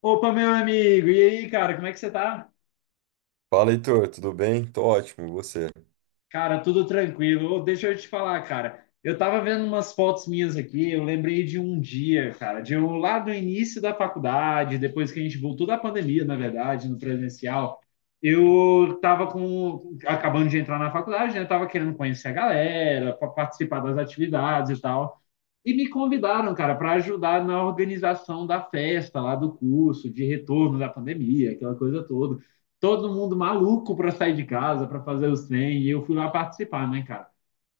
Opa, meu amigo, e aí, cara, como é que você tá? Fala, Heitor, tudo bem? Tô ótimo, e você? Cara, tudo tranquilo. Ô, deixa eu te falar, cara. Eu tava vendo umas fotos minhas aqui, eu lembrei de um dia, cara, de um lá do início da faculdade, depois que a gente voltou da pandemia, na verdade, no presencial. Eu tava com, acabando de entrar na faculdade, né? Tava querendo conhecer a galera, participar das atividades e tal. E me convidaram, cara, para ajudar na organização da festa lá do curso, de retorno da pandemia, aquela coisa toda. Todo mundo maluco para sair de casa, para fazer o 100, e eu fui lá participar, né, cara?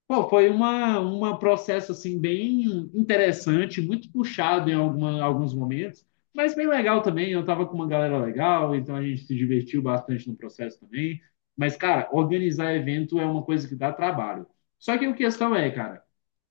Pô, foi uma processo assim bem interessante, muito puxado em alguns momentos, mas bem legal também. Eu tava com uma galera legal, então a gente se divertiu bastante no processo também. Mas, cara, organizar evento é uma coisa que dá trabalho. Só que a questão é, cara,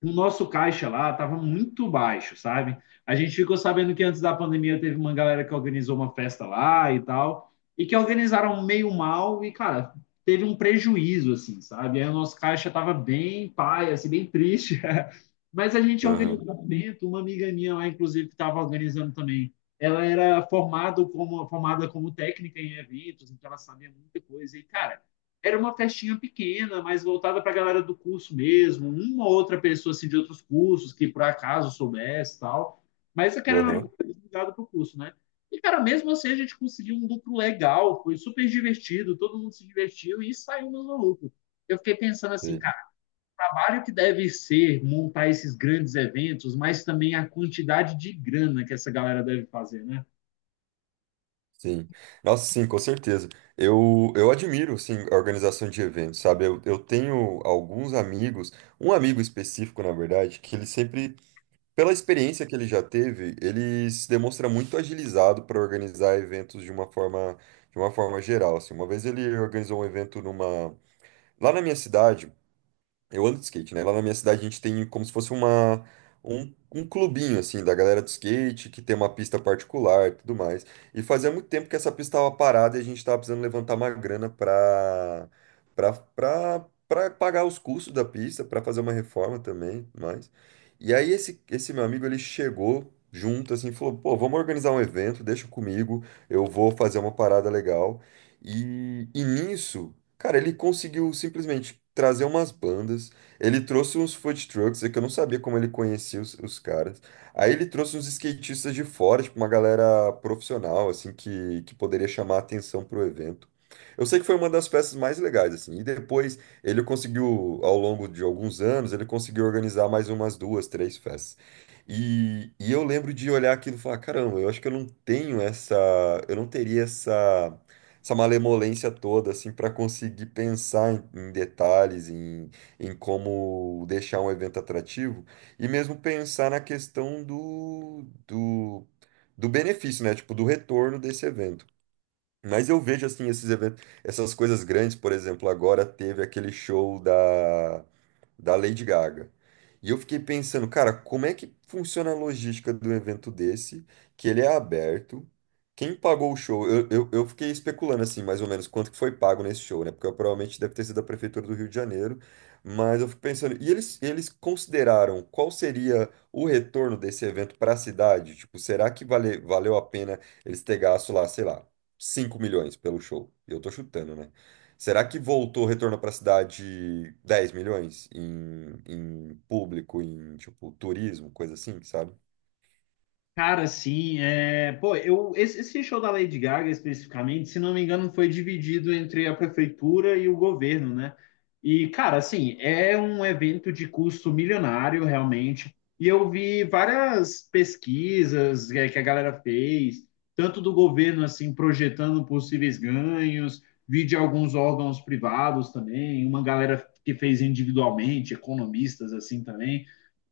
o nosso caixa lá estava muito baixo, sabe? A gente ficou sabendo que antes da pandemia teve uma galera que organizou uma festa lá e tal, e que organizaram meio mal, e, cara, teve um prejuízo, assim, sabe? Aí o nosso caixa estava bem paia, assim, bem triste. Mas a gente Aham, organizou um evento, uma amiga minha lá, inclusive, que estava organizando também, ela era formada como técnica em eventos, então ela sabia muita coisa. E, cara, era uma festinha pequena, mas voltada para a galera do curso mesmo, uma ou outra pessoa assim, de outros cursos que por acaso soubesse e tal. Mas aquela era uma aham, coisa ligada para o curso, né? E, cara, mesmo assim a gente conseguiu um lucro legal, foi super divertido, todo mundo se divertiu e saiu no lucro. Eu fiquei pensando assim, sei, cara, o trabalho que deve ser montar esses grandes eventos, mas também a quantidade de grana que essa galera deve fazer, né? sim. Nossa, sim, com certeza. Eu admiro, sim, a organização de eventos, sabe? Eu tenho alguns amigos, um amigo específico, na verdade, que ele sempre, pela experiência que ele já teve, ele se demonstra muito agilizado para organizar eventos de uma forma geral, assim. Uma vez ele organizou um evento numa, lá na minha cidade. Eu ando de skate, né? Lá na minha cidade a gente tem como se fosse uma, um clubinho, assim, da galera do skate, que tem uma pista particular e tudo mais. E fazia muito tempo que essa pista estava parada e a gente estava precisando levantar uma grana para pagar os custos da pista, para fazer uma reforma também, e tudo mais. E aí esse meu amigo, ele chegou junto, assim, e falou, pô, vamos organizar um evento, deixa comigo, eu vou fazer uma parada legal. E nisso... Cara, ele conseguiu simplesmente trazer umas bandas, ele trouxe uns food trucks, é que eu não sabia como ele conhecia os caras. Aí ele trouxe uns skatistas de fora, tipo uma galera profissional, assim, que poderia chamar a atenção pro evento. Eu sei que foi uma das festas mais legais, assim. E depois ele conseguiu, ao longo de alguns anos, ele conseguiu organizar mais umas duas, três festas. E eu lembro de olhar aquilo e falar, caramba, eu acho que eu não tenho essa, eu não teria essa essa malemolência toda, assim, para conseguir pensar em, em detalhes, em, em como deixar um evento atrativo, e mesmo pensar na questão do benefício, né? Tipo, do retorno desse evento. Mas eu vejo assim esses eventos, essas coisas grandes, por exemplo, agora teve aquele show da, da Lady Gaga. E eu fiquei pensando, cara, como é que funciona a logística de um evento desse, que ele é aberto? Quem pagou o show? Eu fiquei especulando assim, mais ou menos, quanto que foi pago nesse show, né? Porque eu, provavelmente deve ter sido a Prefeitura do Rio de Janeiro. Mas eu fico pensando, e eles consideraram qual seria o retorno desse evento para a cidade? Tipo, será que vale, valeu a pena eles ter gasto lá, sei lá, 5 milhões pelo show. Eu tô chutando, né? Será que voltou o retorno para a cidade 10 milhões em, em público, em tipo turismo, coisa assim, sabe? Cara, assim, eu... esse show da Lady Gaga especificamente, se não me engano, foi dividido entre a prefeitura e o governo, né? E, cara, assim, é um evento de custo milionário, realmente. E eu vi várias pesquisas que a galera fez, tanto do governo, assim, projetando possíveis ganhos, vi de alguns órgãos privados também, uma galera que fez individualmente, economistas, assim, também.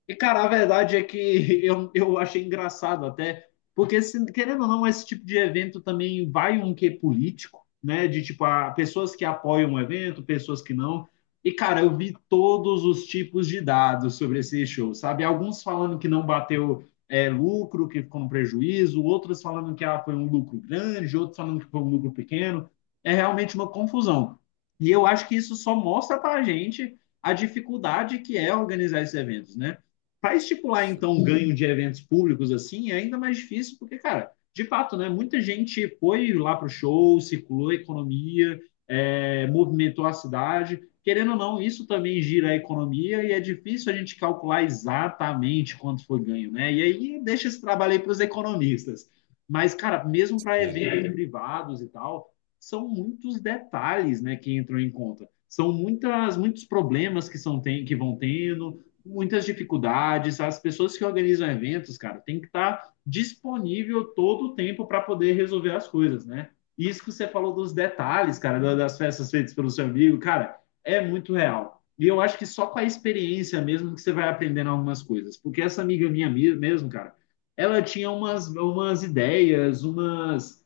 E, cara, a verdade é que eu achei engraçado até, porque, querendo ou não, esse tipo de evento também vai um quê político, né? De tipo, a, pessoas que apoiam o evento, pessoas que não. E, cara, eu vi todos os tipos de dados sobre esse show, sabe? Alguns falando que não bateu lucro, que ficou no prejuízo, outros falando que ah, foi um lucro grande, outros falando que foi um lucro pequeno. É realmente uma confusão. E eu acho que isso só mostra pra gente a dificuldade que é organizar esses eventos, né? Para estipular, então, um ganho de eventos públicos assim é ainda mais difícil, porque, cara, de fato, né, muita gente foi lá para o show, circulou a economia, movimentou a cidade. Querendo ou não, isso também gira a economia e é difícil a gente calcular exatamente quanto foi ganho, né? E aí deixa esse trabalho aí para os economistas. Mas, cara, mesmo para Sim. eventos é. Privados e tal, são muitos detalhes né, que entram em conta. São muitos problemas que vão tendo, muitas dificuldades. As pessoas que organizam eventos, cara, tem que estar disponível todo o tempo para poder resolver as coisas, né? Isso que você falou dos detalhes, cara, das festas feitas pelo seu amigo, cara, é muito real. E eu acho que só com a experiência mesmo que você vai aprendendo algumas coisas. Porque essa amiga minha mesmo, cara, ela tinha umas ideias, umas.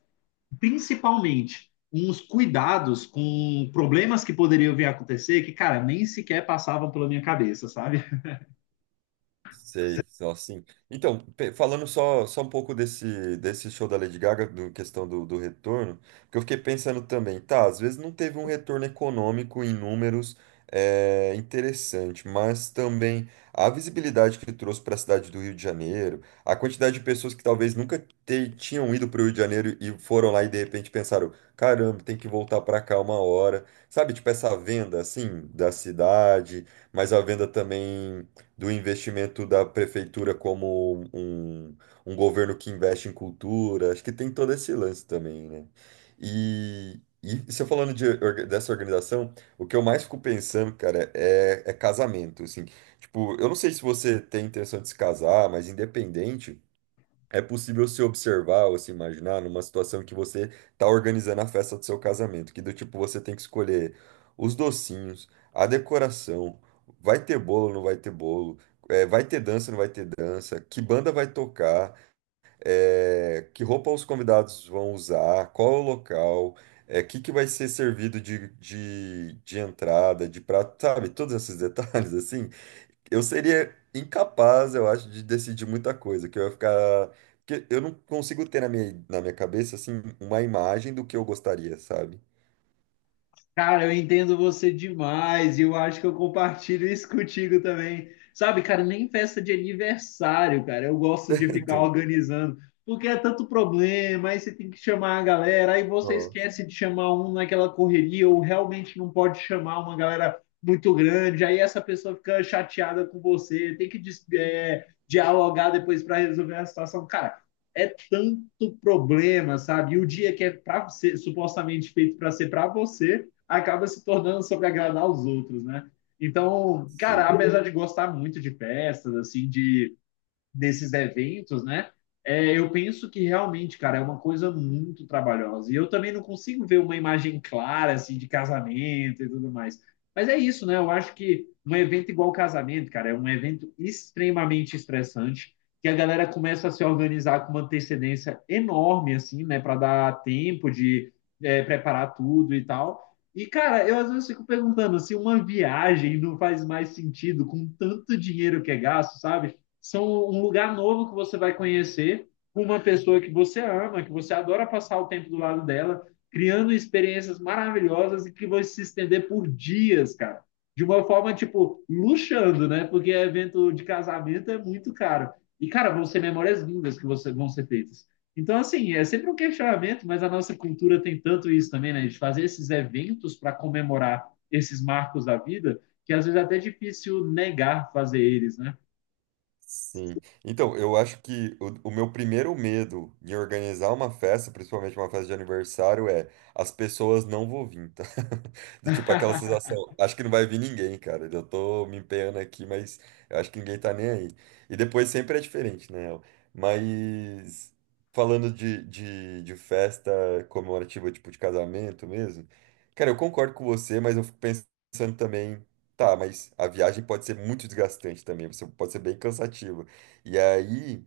Principalmente, uns cuidados com problemas que poderiam vir a acontecer que, cara, nem sequer passavam pela minha cabeça, sabe? Sei, só assim. Então, falando só, só um pouco desse, desse show da Lady Gaga, do questão do, do retorno, que eu fiquei pensando também, tá, às vezes não teve um retorno econômico em números é, interessante, mas também a visibilidade que trouxe para a cidade do Rio de Janeiro, a quantidade de pessoas que talvez nunca tinham ido para o Rio de Janeiro e foram lá e de repente pensaram, caramba, tem que voltar para cá uma hora, sabe, tipo essa venda assim da cidade, mas a venda também do investimento da prefeitura como um governo que investe em cultura. Acho que tem todo esse lance também, né? E se eu falando de dessa organização, o que eu mais fico pensando, cara, é, é casamento, assim. Tipo, eu não sei se você tem intenção de se casar, mas independente. É possível se observar ou se imaginar numa situação que você tá organizando a festa do seu casamento, que do tipo você tem que escolher os docinhos, a decoração, vai ter bolo, não vai ter bolo, vai ter dança, não vai ter dança, que banda vai tocar, que roupa os convidados vão usar, qual é o local, o que que vai ser servido de entrada, de prato, sabe? Todos esses detalhes assim. Eu seria incapaz, eu acho, de decidir muita coisa, que eu ia ficar. Porque eu não consigo ter na minha cabeça, assim, uma imagem do que eu gostaria, sabe? Cara, eu entendo você demais e eu acho que eu compartilho isso contigo também. Sabe, cara, nem festa de aniversário, cara, eu gosto de ficar Então, organizando, porque é tanto problema, aí você tem que chamar a galera, aí você nossa, esquece de chamar um naquela correria ou realmente não pode chamar uma galera muito grande, aí essa pessoa fica chateada com você, tem que dialogar depois para resolver a situação. Cara, é tanto problema, sabe? E o dia que é para ser supostamente feito para ser para você acaba se tornando sobre agradar os outros, né? Então, cara, sim. apesar de gostar muito de festas, assim, de desses eventos, né? É, eu penso que realmente, cara, é uma coisa muito trabalhosa. E eu também não consigo ver uma imagem clara, assim, de casamento e tudo mais. Mas é isso, né? Eu acho que um evento igual casamento, cara, é um evento extremamente estressante, que a galera começa a se organizar com uma antecedência enorme, assim, né? Para dar tempo de preparar tudo e tal. E, cara, eu às vezes fico perguntando se uma viagem não faz mais sentido com tanto dinheiro que é gasto, sabe? São um lugar novo que você vai conhecer, com uma pessoa que você ama, que você adora passar o tempo do lado dela, criando experiências maravilhosas e que vão se estender por dias, cara. De uma forma, tipo, luxando, né? Porque evento de casamento é muito caro. E, cara, vão ser memórias lindas que você, vão ser feitas. Então, assim, é sempre um questionamento, mas a nossa cultura tem tanto isso também, né? De fazer esses eventos para comemorar esses marcos da vida, que às vezes é até difícil negar fazer eles, né? Sim. Então, eu acho que o meu primeiro medo em organizar uma festa, principalmente uma festa de aniversário, é as pessoas não vão vir, tá? Do tipo aquela sensação, acho que não vai vir ninguém, cara. Eu tô me empenhando aqui, mas eu acho que ninguém tá nem aí. E depois sempre é diferente, né? Mas falando de festa comemorativa, tipo de casamento mesmo, cara, eu concordo com você, mas eu fico pensando também. Tá, mas a viagem pode ser muito desgastante também, você pode ser bem cansativa. E aí,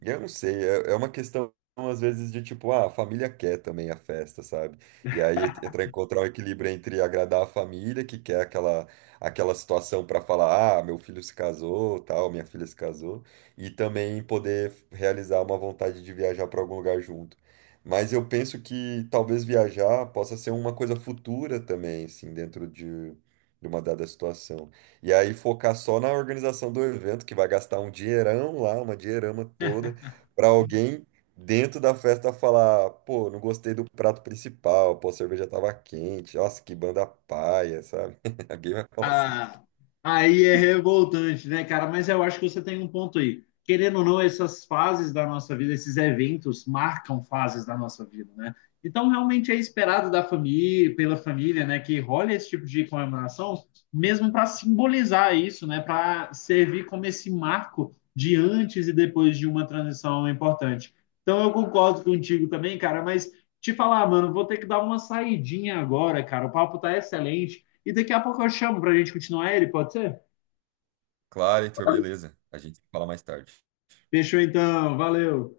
eu não sei, é é uma questão, às vezes, de tipo, ah, a família quer também a festa, sabe? E aí entra encontrar o equilíbrio entre agradar a família, que quer aquela, aquela situação para falar, ah, meu filho se casou, tal, minha filha se casou, e também poder realizar uma vontade de viajar para algum lugar junto. Mas eu penso que talvez viajar possa ser uma coisa futura também, assim, dentro de uma dada situação. E aí focar só na organização do evento, que vai gastar um dinheirão lá, uma dinheirama toda para alguém dentro da festa falar, pô, não gostei do prato principal, pô, a cerveja tava quente, nossa, que banda paia, sabe? Alguém vai falar assim. Ah, aí é revoltante, né, cara? Mas eu acho que você tem um ponto aí. Querendo ou não, essas fases da nossa vida, esses eventos marcam fases da nossa vida, né? Então, realmente é esperado da família, pela família, né, que role esse tipo de comemoração, mesmo para simbolizar isso, né, para servir como esse marco de antes e depois de uma transição importante. Então, eu concordo contigo também, cara, mas te falar, mano, vou ter que dar uma saidinha agora, cara. O papo tá excelente e daqui a pouco eu chamo pra gente continuar ele, pode ser? Claro, Heitor, beleza. A gente fala mais tarde. Fechou então, valeu.